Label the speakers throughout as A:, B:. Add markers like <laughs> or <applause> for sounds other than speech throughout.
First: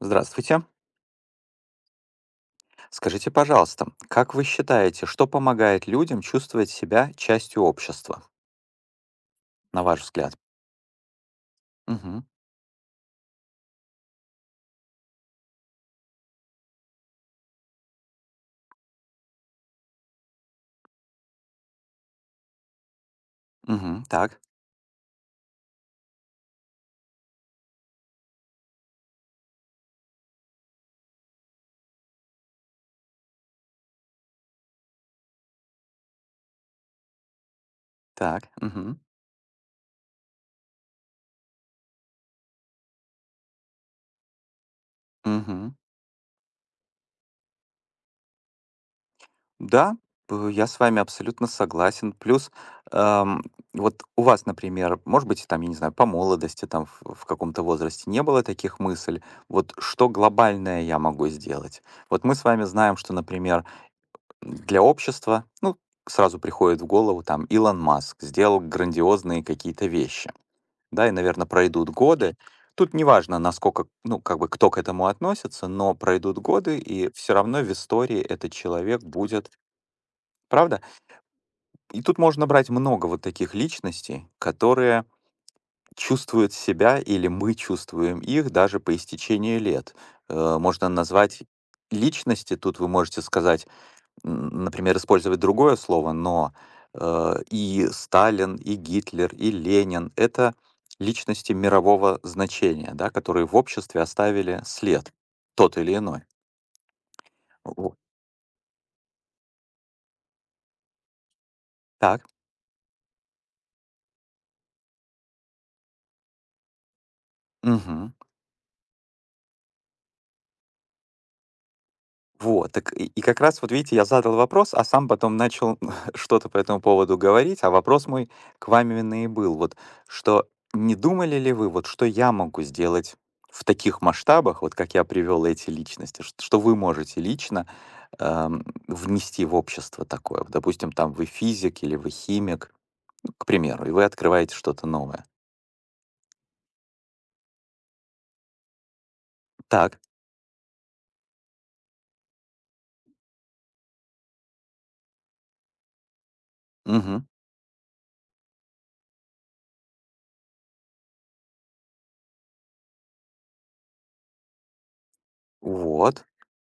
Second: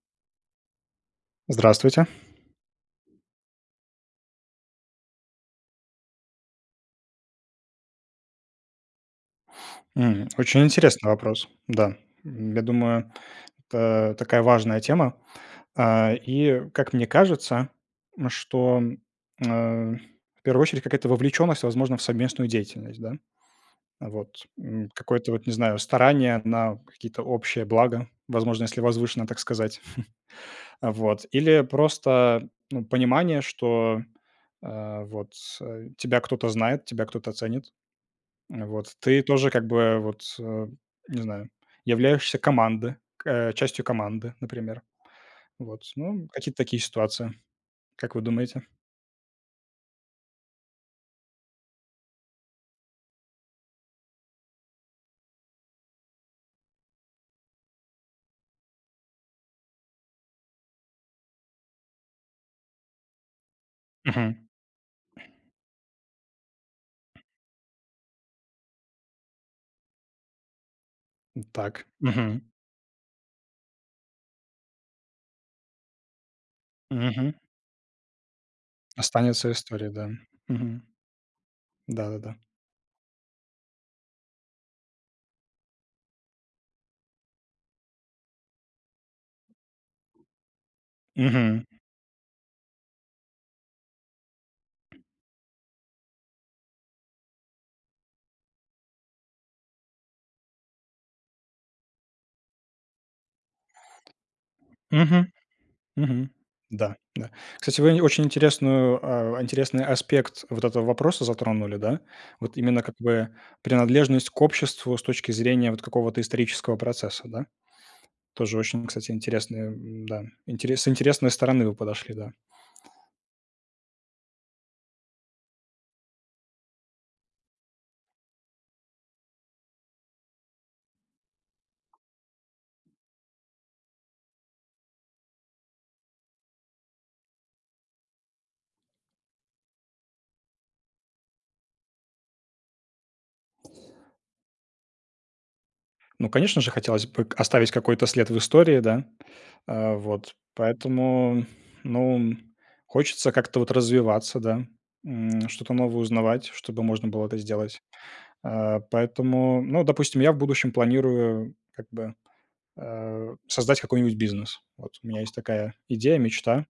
A: Здравствуйте.
B: Здравствуйте.
A: Скажите, пожалуйста, как вы считаете, что помогает людям чувствовать себя частью общества, на ваш взгляд?
B: Очень интересный вопрос. Да,
A: Мгм.
B: Я думаю, это такая важная тема. И, как мне кажется, что э, в первую очередь какая-то вовлеченность, возможно, в совместную деятельность, да?
A: Мгм. Так.
B: Вот какое-то, вот не знаю, старание на какие-то общие блага, возможно, если возвышенно так сказать. Вот. Или просто ну, понимание, что вот тебя кто-то знает, тебя кто-то ценит.
A: Так.
B: Вот.
A: Мгм.
B: Ты тоже как бы вот, не знаю, являешься команды частью команды, например.
A: Мгм.
B: Вот. Ну, какие-то такие ситуации. Как вы думаете?
A: Да, я с вами абсолютно согласен. Плюс, эм, вот у вас, например, может быть, там, я не знаю, по молодости, там, в каком-то возрасте не было таких мыслей. Вот что глобальное я могу сделать? Вот мы с вами знаем, что, например,
B: Мгм.
A: для общества, ну, сразу приходит в голову там Илон Маск сделал грандиозные какие-то вещи, да, и, наверное,
B: Так.
A: пройдут годы.
B: Мгм.
A: Тут неважно, насколько, ну, как бы кто к этому относится, но пройдут годы, и
B: Мгм.
A: все равно в истории этот человек будет,
B: Останется история, да.
A: правда?
B: Мгм.
A: И тут
B: Да-да-да.
A: можно брать много вот таких личностей, которые чувствуют себя или мы чувствуем их даже по истечении лет. Можно назвать
B: Мгм.
A: личности, тут вы можете сказать, например, использовать другое слово, но и Сталин, и Гитлер, и Ленин — это личности мирового значения, да, которые в обществе оставили след,
B: Мгм.
A: тот или иной.
B: Мгм. Да, да. Кстати,
A: Во-
B: вы очень интересный аспект вот этого вопроса затронули, да?
A: Так.
B: Вот именно как бы принадлежность к обществу с точки зрения вот какого-то исторического процесса, да?
A: Мгм.
B: Тоже очень, кстати, интересные, да, интерес с интересной стороны вы подошли, да.
A: Вот, так и как раз вот видите, я задал вопрос, а сам потом начал <laughs> что-то по этому поводу говорить, а вопрос мой к вам именно и был, вот что не думали ли вы, вот что я могу сделать в таких масштабах, вот как я привел эти личности, что вы можете лично внести в общество такое. Вот, допустим, там вы физик или вы химик, ну, к примеру, и вы открываете что-то новое.
B: Ну, конечно же, хотелось бы к оставить какой-то след в истории, да.
A: Так,
B: Вот, поэтому, ну, хочется как-то вот развиваться, да, что-то новое узнавать, чтобы можно было
A: мгм.
B: это сделать. Поэтому, ну, допустим, я в будущем планирую как бы создать какой-нибудь бизнес. Вот у меня есть такая идея,
A: Вот,
B: мечта.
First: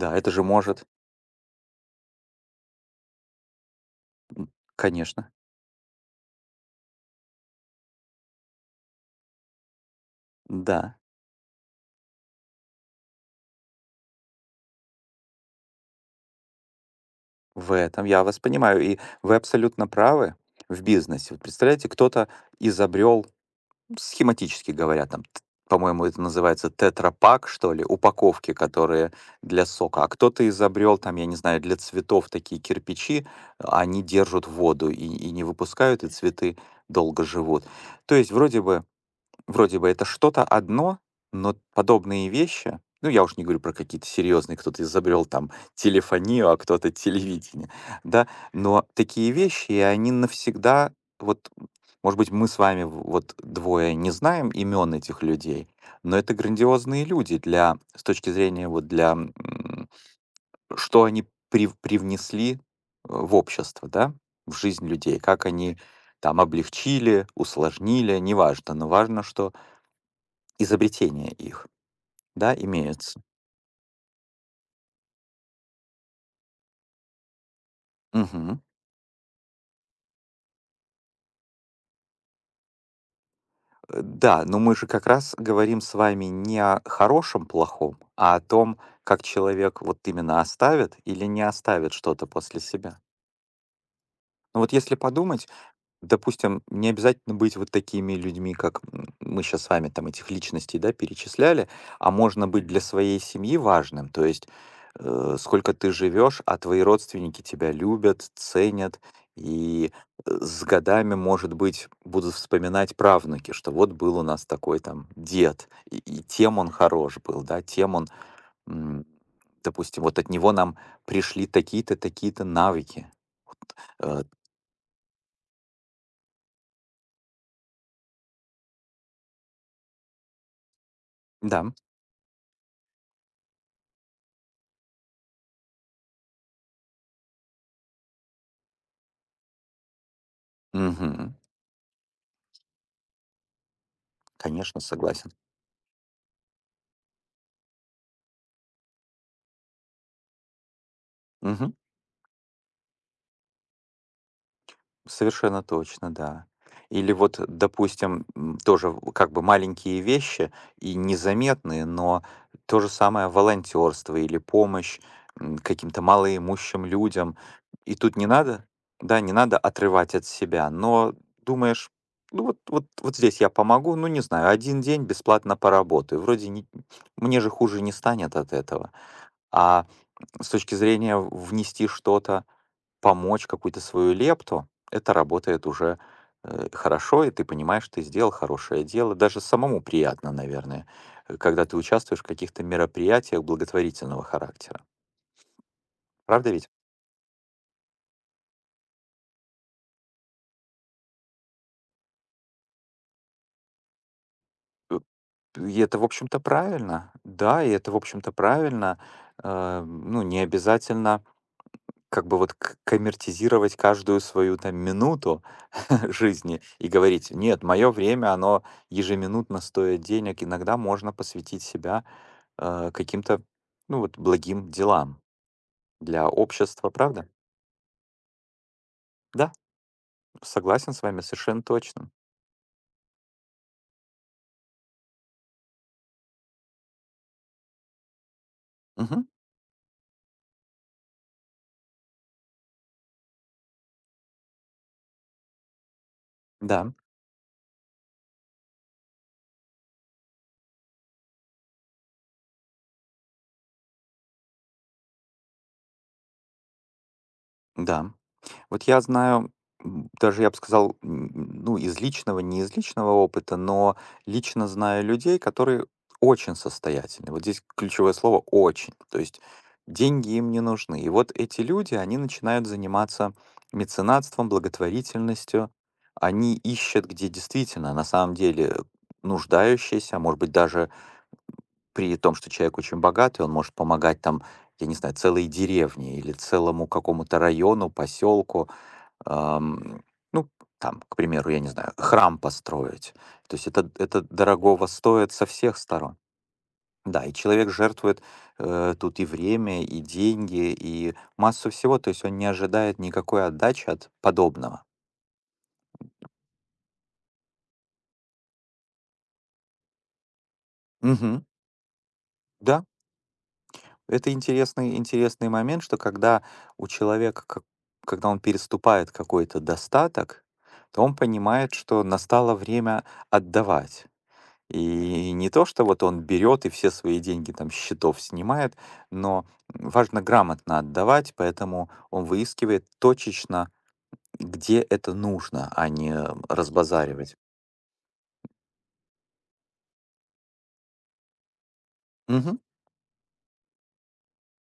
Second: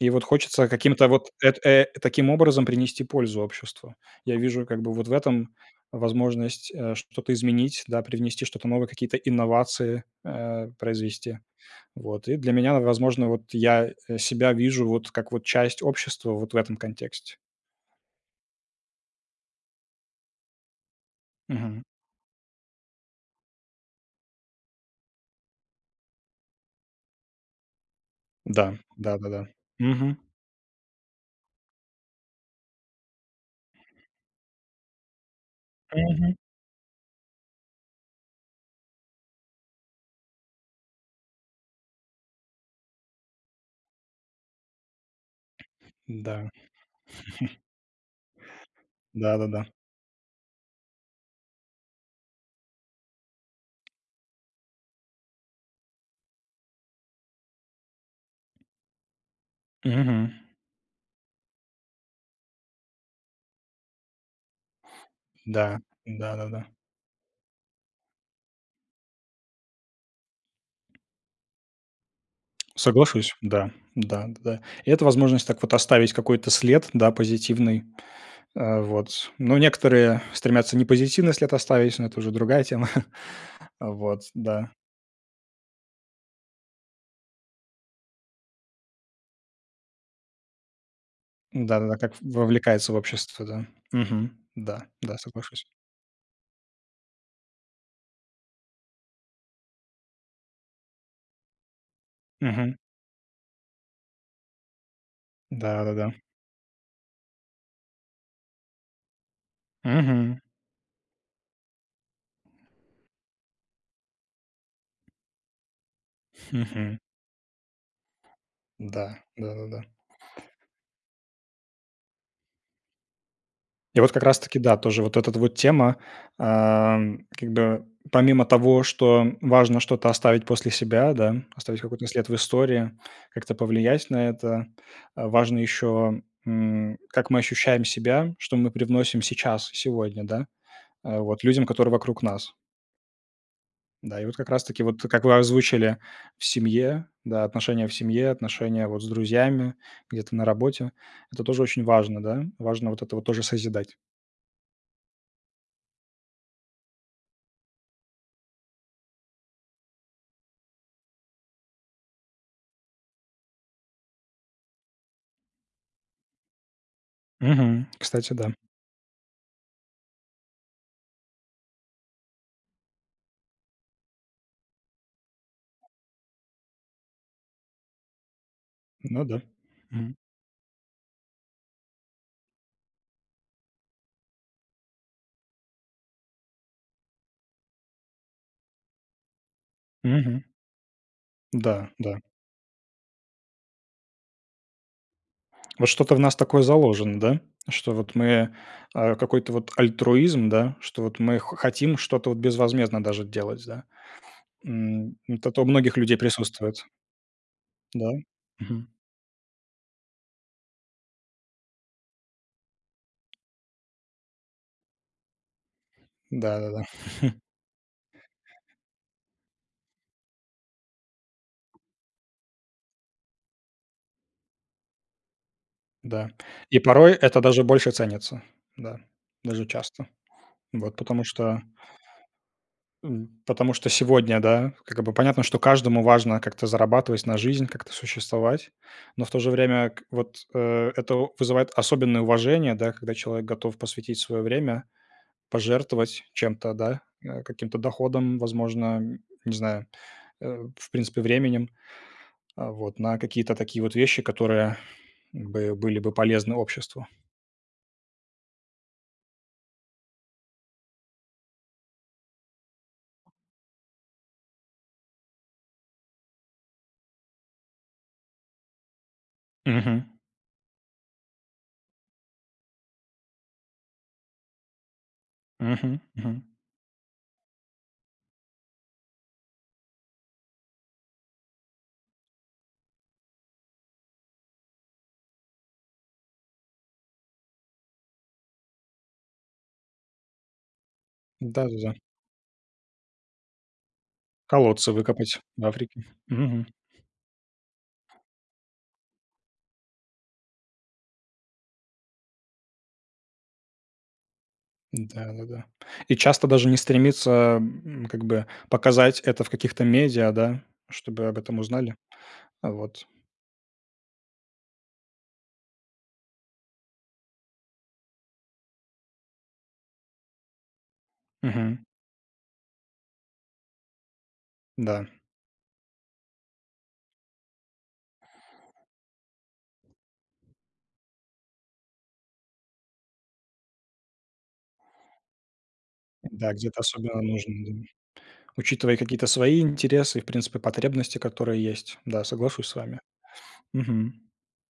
B: И вот
A: это же
B: хочется
A: может,
B: каким-то вот таким образом принести пользу обществу. Я вижу как бы вот в
A: конечно,
B: этом возможность, что-то изменить, да, привнести что-то новое, какие-то инновации,
A: да.
B: произвести. Вот, и для меня, возможно, вот я, себя вижу вот как вот часть общества вот в этом контексте.
A: В этом я вас понимаю, и вы абсолютно правы в бизнесе. Вот
B: Мгм.
A: представляете, кто-то изобрел, ну, схематически говоря, там, по-моему, это называется тетрапак, что ли, упаковки,
B: Да,
A: которые
B: да-да-да.
A: для сока, а
B: Мгм.
A: кто-то изобрел, там, я не знаю, для цветов такие кирпичи, а они держат воду и не выпускают, и
B: Мгм.
A: цветы долго живут. То есть вроде бы это что-то одно, но подобные вещи, ну, я уж не говорю про какие-то серьезные, кто-то изобрел там
B: Да.
A: телефонию, а кто-то телевидение, да, но такие
B: Да-да-да.
A: вещи, и они навсегда, вот, может быть, мы с вами вот двое не знаем имен этих людей, но это грандиозные люди для, с точки зрения вот для,
B: Мгм.
A: что они привнесли в общество, да, в жизнь людей, как они
B: Да.
A: там
B: Да-да-да.
A: облегчили, усложнили, неважно, но важно, что изобретение их, да, имеются.
B: Соглашусь, да, да, да. И это возможность так вот оставить какой-то след, да, позитивный,
A: Мгм.
B: вот. Но некоторые стремятся не позитивный след оставить, но это уже другая тема. <laughs> Вот,
A: Да, но
B: да.
A: мы же как раз говорим с вами не о хорошем плохом, а о том, как человек вот именно оставит или не оставит
B: Да-да-да, как
A: что-то после
B: вовлекается в
A: себя.
B: общество, да. Мгм.
A: Ну вот
B: Да,
A: если
B: да,
A: подумать,
B: соглашусь.
A: допустим, не обязательно быть вот такими людьми, как мы сейчас с вами там этих личностей, да, перечисляли, а можно быть
B: Мгм.
A: для своей семьи важным. То есть сколько ты
B: Да-да-да.
A: живешь, а твои родственники тебя любят, ценят, и
B: Мгм.
A: с годами, может быть, будут вспоминать правнуки, что вот был у нас такой там дед, и тем он
B: Мгм.
A: хорош был, да, тем он, м,
B: Да, да-да-да.
A: допустим, вот от него нам пришли такие-то, такие-то навыки.
B: И вот как
A: Э,
B: раз-таки, да, тоже вот эта вот тема, как бы помимо того, что важно что-то оставить после себя, да,
A: да.
B: оставить какой-то след в истории, как-то повлиять на это, важно еще, как мы ощущаем себя, что мы привносим сейчас, сегодня, да,
A: Мгм.
B: вот людям, которые вокруг нас. Да, и вот как
A: Конечно,
B: раз-таки вот, как
A: согласен.
B: вы озвучили, в семье, да, отношения в семье, отношения вот с друзьями, где-то на работе. Это тоже
A: Мгм.
B: очень важно, да, важно вот это вот тоже созидать.
A: Совершенно точно, да. Или вот, допустим, тоже как бы маленькие вещи и незаметные, но то же самое волонтерство или помощь каким-то малоимущим людям.
B: Мгм.
A: И тут не
B: Кстати, да.
A: надо, да, не надо отрывать от себя, но думаешь, ну вот здесь я помогу, ну не знаю, один день бесплатно поработаю. Вроде мне же хуже не станет от этого.
B: Ну да.
A: А
B: Мгм.
A: с точки зрения внести что-то помочь какую-то свою лепту, это работает уже хорошо, и ты понимаешь, ты сделал хорошее дело. Даже самому приятно,
B: Мгм.
A: наверное, когда ты
B: Да, да.
A: участвуешь в каких-то мероприятиях благотворительного характера.
B: Вот что-то в нас
A: Правда
B: такое
A: ведь?
B: заложено, да? Что вот мы, какой-то вот альтруизм, да, что вот мы х хотим что-то вот безвозмездно даже делать, да.
A: Э,
B: Вот это у
A: И
B: многих
A: это, в
B: людей
A: общем-то,
B: присутствует.
A: правильно. Да, и это, в
B: Да.
A: общем-то,
B: Мгм.
A: правильно. Ну, не обязательно как бы вот коммертизировать каждую свою там минуту <laughs> жизни
B: Да-да-да. Да.
A: и говорить, нет, мое время, оно ежеминутно стоит денег, иногда можно посвятить себя каким-то, ну вот, благим делам
B: Да,
A: для
B: да. И
A: общества,
B: порой
A: правда?
B: это даже больше ценится. Да.
A: Да,
B: Даже часто.
A: согласен
B: Вот,
A: с вами совершенно точно.
B: Потому что сегодня, да, как бы понятно, что каждому важно как-то зарабатывать на жизнь, как-то существовать, но
A: Мгм.
B: в то же время к вот, это о вызывает особенное уважение, да, когда человек готов посвятить свое время, пожертвовать чем-то,
A: Да,
B: да, каким-то доходом, возможно, не знаю, в принципе, временем, вот, на какие-то такие вот вещи, которые бы были бы полезны обществу.
A: да. Вот я знаю, даже я бы сказал, ну, из личного, не из личного опыта, но лично знаю людей, которые очень состоятельны. Вот здесь ключевое слово «очень». То есть
B: Мгм.
A: деньги им не нужны. И вот эти люди, они начинают заниматься меценатством, благотворительностью.
B: Мгм. Мгм.
A: Они ищут, где действительно, на самом деле, нуждающиеся, а может быть, даже при том, что человек очень богатый, он может помогать там, я не знаю, целой деревне или целому какому-то району, поселку, ам, ну, там, к примеру, я не
B: Да-да-да.
A: знаю, храм построить. То есть это дорогого
B: Колодцы
A: стоит
B: выкопать
A: со
B: в
A: всех
B: Африке.
A: сторон.
B: Мгм.
A: Да, и человек жертвует тут и время, и деньги, и массу всего. То есть он не ожидает никакой отдачи от подобного.
B: Да-да-да. И часто даже не стремится, как бы показать это в каких-то медиа, да, чтобы об
A: Мгм.
B: этом узнали.
A: Да,
B: Вот.
A: это интересный, интересный момент, что когда у человека, когда он переступает какой-то достаток, то он понимает,
B: Мгм.
A: что настало время отдавать.
B: Да,
A: И не то, что вот он берет и все свои деньги там с счетов снимает, но важно грамотно отдавать, поэтому он выискивает точечно, где это нужно, а не
B: да, где-то особенно
A: разбазаривать.
B: нужно, да. Учитывая какие-то свои интересы и, в принципе, потребности, которые есть. Да,
A: Мгм.
B: соглашусь с вами. Мгм.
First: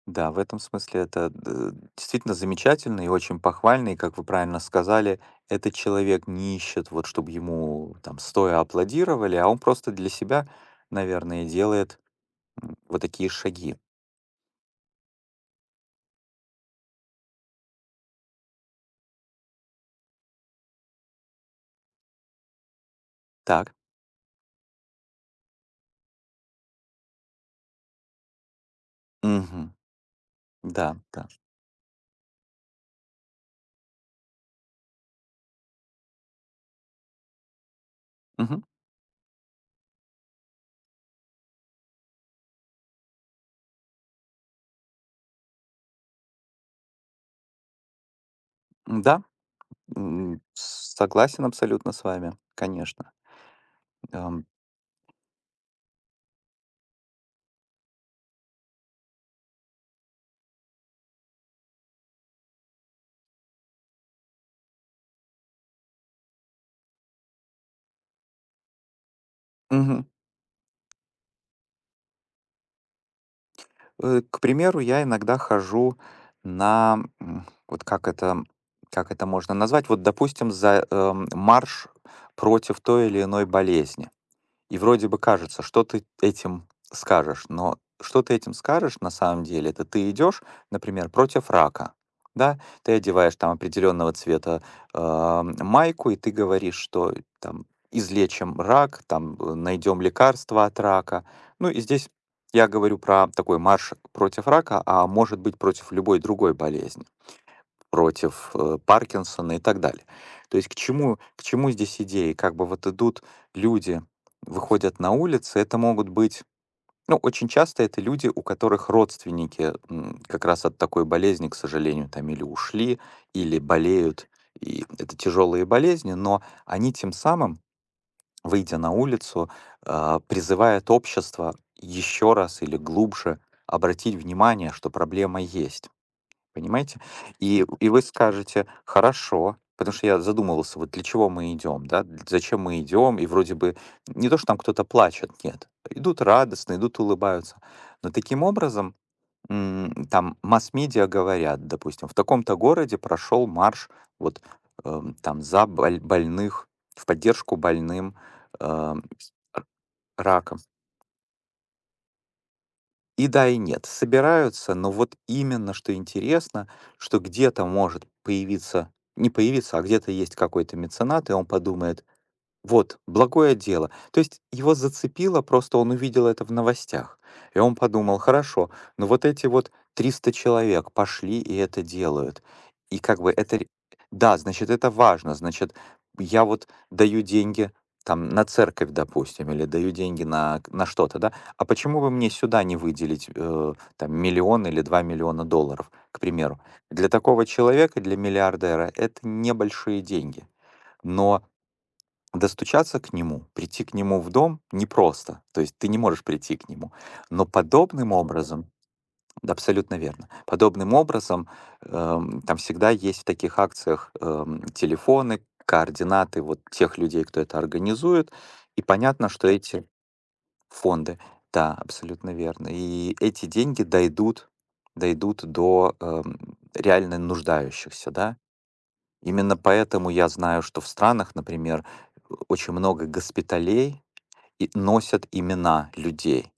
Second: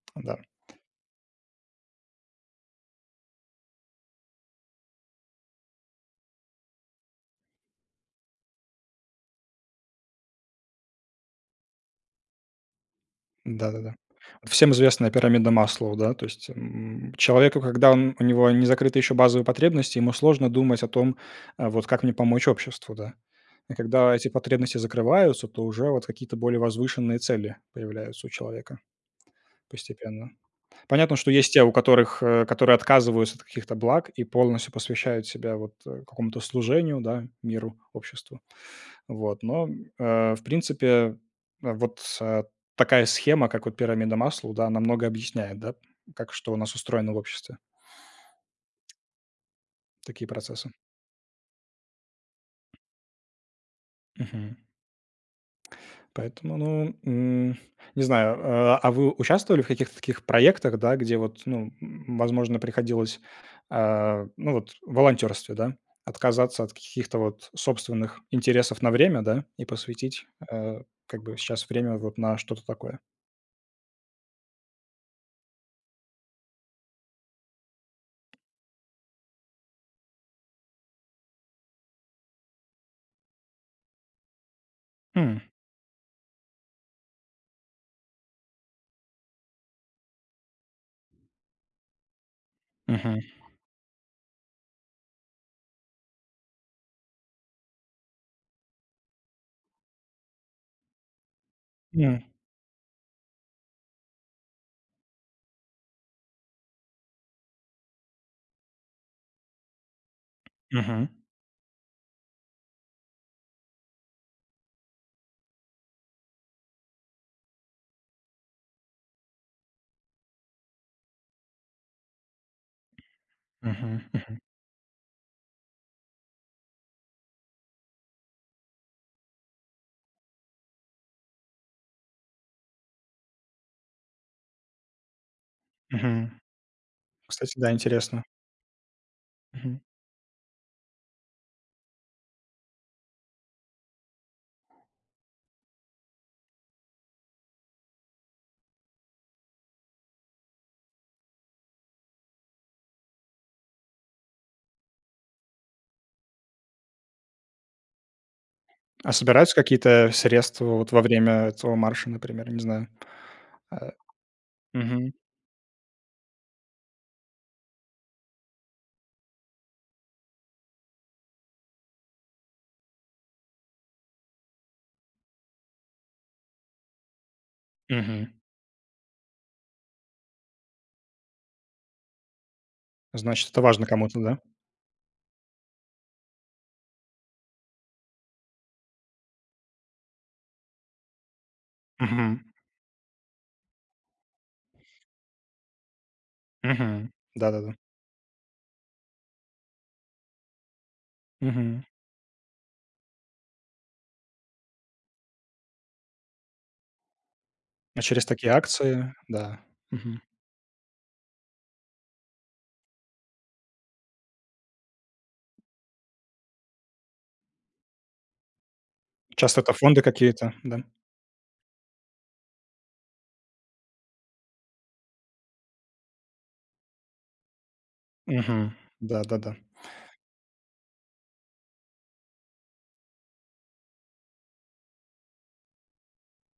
A: Да,
B: Да.
A: в этом смысле это действительно замечательно и очень похвально, и, как вы правильно сказали, этот человек не ищет, вот чтобы ему там стоя аплодировали, а он просто для себя, наверное, делает вот такие шаги.
B: Да-да-да. Вот всем известная пирамида Маслоу, да, то есть, человеку, когда он у него не закрыты еще базовые потребности, ему сложно думать о том, вот как мне помочь обществу, да. И
A: Так.
B: когда эти потребности закрываются, то уже вот какие-то более возвышенные цели появляются у человека
A: Мгм.
B: постепенно.
A: Да,
B: Понятно,
A: да.
B: что есть те, у которых, которые отказываются от каких-то благ и полностью посвящают себя вот, какому-то служению, да, миру, обществу.
A: Мгм.
B: Вот, но, в принципе, вот, такая схема, как вот пирамида Маслоу, да, намного объясняет, да, как что у нас устроено в обществе,
A: Да,
B: такие процессы.
A: Согласен абсолютно с вами, конечно. Ам,
B: Мгм. Поэтому, ну, не знаю, а вы участвовали в каких-то таких проектах, да, где вот, ну, возможно, приходилось, ну, вот в волонтерстве, да, отказаться от каких-то вот собственных интересов на время, да, и
A: мгм.
B: посвятить, как бы сейчас время вот на что-то такое?
A: К примеру, я иногда хожу на, вот как это можно назвать? Вот, допустим, марш против той или иной болезни. И вроде бы
B: М,
A: кажется, что ты этим скажешь, но что ты этим скажешь на самом деле, это ты идешь, например, против рака, да, ты
B: мгм,
A: одеваешь там определенного цвета майку, и ты говоришь, что там излечим рак, там найдем лекарство от рака. Ну и здесь
B: м,
A: я говорю про такой марш против рака, а может быть против любой другой болезни против, Паркинсона и так далее. То есть к
B: мгм.
A: чему, к чему здесь идеи? Как бы вот идут люди, выходят на улицы, это могут быть, ну, очень часто это люди, у которых родственники как раз от такой болезни, к сожалению, там или ушли, или
B: Мгм,
A: болеют,
B: мгм,
A: и это тяжелые болезни, но они тем самым, выйдя на улицу, призывают общество еще раз или глубже обратить внимание, что проблема есть.
B: мгм.
A: Понимаете?
B: Кстати,
A: И
B: да,
A: и вы
B: интересно.
A: скажете: «Хорошо».
B: Мгм.
A: Потому что я задумывался, вот для чего мы идем, да, д зачем мы идем. И вроде бы не то, что там кто-то плачет, нет. Идут радостно, идут улыбаются. Но таким образом, там масс-медиа говорят, допустим, в таком-то городе прошел марш вот, там за больных, в поддержку больным, эм,
B: А собираются какие-то
A: раком.
B: средства вот во время этого марша, например, не знаю?
A: И да, и нет.
B: А,
A: Собираются, но
B: Мгм,
A: вот именно что интересно, что где-то может появиться, не появиться, а где-то есть какой-то меценат, и он подумает, вот, благое дело. То есть его зацепило, просто он увидел это в новостях. И он подумал,
B: мгм.
A: хорошо, но вот эти вот 300 человек пошли и это делают. И как бы
B: Значит,
A: это...
B: это
A: ре-
B: важно кому-то,
A: Да,
B: да?
A: значит, это важно. Значит, я вот даю деньги там на церковь, допустим, или даю деньги на что-то, да? А почему бы мне
B: Мгм,
A: сюда не выделить там миллион или два миллиона долларов, к примеру? Для
B: мгм.
A: такого
B: Да-да-да.
A: человека, для миллиардера, это небольшие деньги. Но
B: Мгм.
A: достучаться к нему, прийти к нему в дом непросто, то есть ты не можешь прийти к нему, но
B: А
A: подобным
B: через такие
A: образом,
B: акции,
A: да,
B: да.
A: абсолютно
B: Мгм.
A: верно, подобным образом там всегда есть в таких акциях телефоны, координаты вот тех людей, кто это организует, и понятно, что
B: Часто это
A: эти
B: фонды какие-то, да?
A: фонды, да, абсолютно верно, и эти деньги дойдут, дойдут до реально нуждающихся, да.
B: Мгм. Да-да-да.
A: Именно поэтому я знаю, что в странах, например, очень много госпиталей и носят имена людей.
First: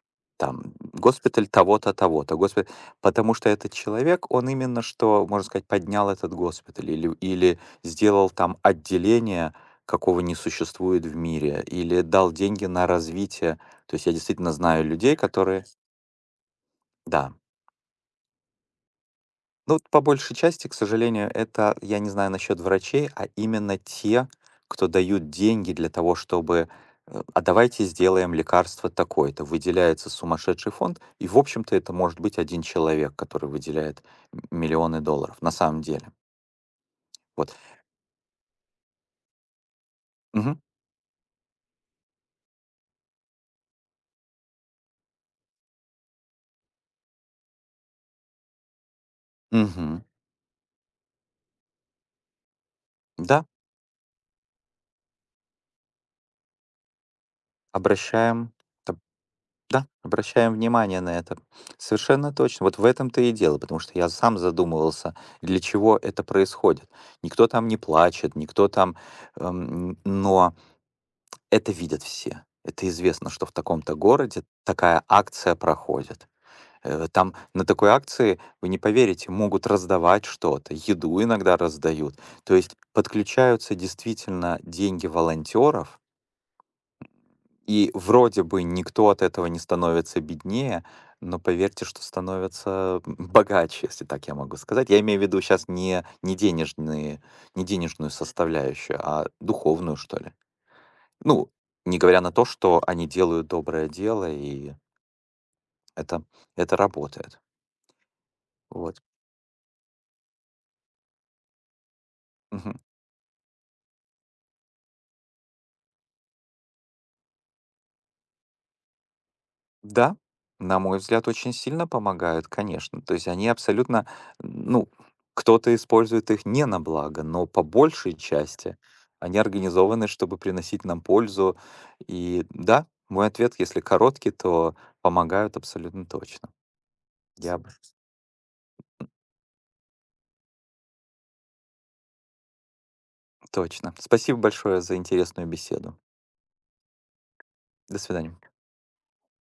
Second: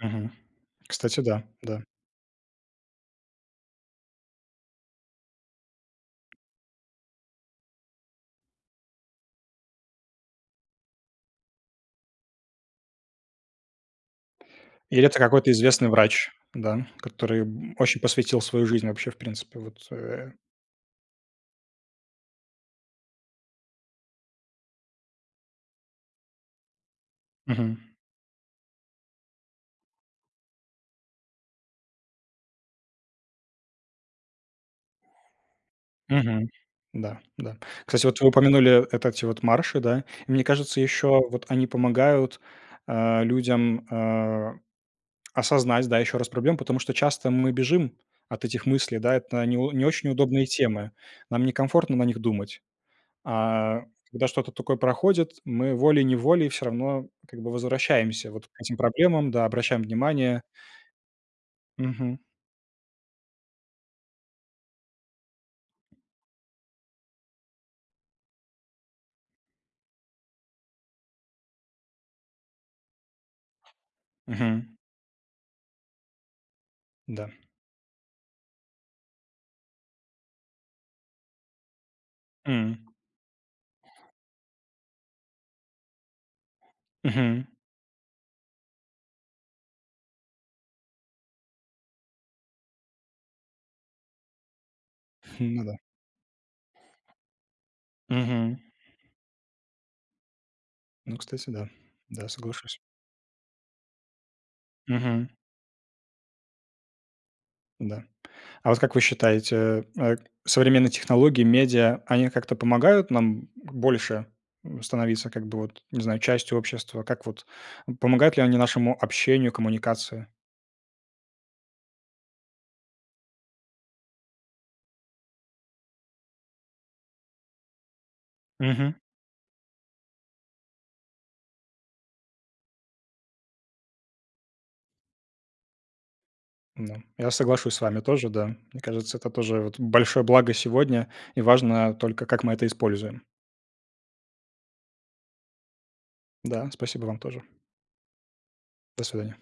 B: Мгм.
A: Там
B: Кстати, да,
A: госпиталь
B: да.
A: того-то, того-то, госпиталь. Потому что этот человек, он именно что, можно сказать, поднял этот госпиталь или сделал там отделение, какого не существует в мире, или дал деньги на развитие. То есть я действительно знаю
B: Или
A: людей,
B: это какой-то
A: которые...
B: известный врач, да,
A: Да,
B: который, очень посвятил свою жизнь вообще, в принципе,
A: ну,
B: вот,
A: вот по
B: э.
A: большей части, к сожалению, это, я не знаю насчет врачей, а именно те, кто дают деньги для того, чтобы а
B: Мгм.
A: давайте сделаем лекарство такое-то. Выделяется сумасшедший фонд, и, в общем-то, это может быть один человек, который выделяет миллионы долларов на самом деле.
B: Мгм. Да,
A: Вот.
B: да. Кстати, вот вы упомянули эти вот марши, да. И мне
A: Мгм.
B: кажется, еще вот они помогают, людям, осознать, да, еще раз проблему, потому что часто мы бежим от этих мыслей, да, это не
A: Мгм.
B: очень удобные темы, нам некомфортно на них думать.
A: Да,
B: А когда что-то такое проходит, мы волей-неволей все равно как бы возвращаемся вот
A: обращаем
B: к этим
A: да,
B: проблемам, да, обращаем
A: Да,
B: внимание.
A: обращаем внимание на это.
B: Мгм,
A: Совершенно точно. Вот в этом-то и дело, потому что я сам задумывался, для чего это происходит. Никто там не плачет, никто там... но это видят все. Это известно, что в таком-то городе
B: мгм,
A: такая акция проходит.
B: да.
A: Там на такой акции, вы не поверите, могут раздавать что-то, еду иногда раздают. То есть
B: М,
A: подключаются действительно деньги волонтеров,
B: мгм.
A: и вроде бы никто от этого не становится беднее, но поверьте, что становятся <laughs> богаче, если так я могу сказать. Я имею в
B: <laughs>
A: виду
B: Ну
A: сейчас
B: да.
A: не денежные не денежную
B: Мгм.
A: составляющую, а духовную, что ли.
B: Ну, кстати,
A: Ну,
B: да.
A: не говоря
B: Да,
A: на то,
B: соглашусь.
A: что они делают доброе дело, и
B: Мгм.
A: это это работает.
B: Да. А вот как
A: Вот.
B: вы считаете, современные технологии, медиа, они как-то
A: Мгм.
B: помогают нам больше, становиться как бы вот, не знаю, частью общества? Как вот помогают ли они нашему общению,
A: Да,
B: коммуникации?
A: на мой взгляд, очень сильно помогают, конечно. То есть они абсолютно, ну, кто-то использует их не на благо, но по большей части
B: Мгм.
A: они организованы, чтобы приносить нам пользу. И да, мой ответ, если короткий, то помогают абсолютно точно.
B: Да, я
A: Я б-
B: соглашусь с вами тоже, да. Мне кажется, это тоже вот большое благо сегодня, и важно только, как мы это используем.
A: точно. Спасибо большое за интересную беседу.
B: Да, спасибо вам тоже.
A: До свидания.
B: До свидания.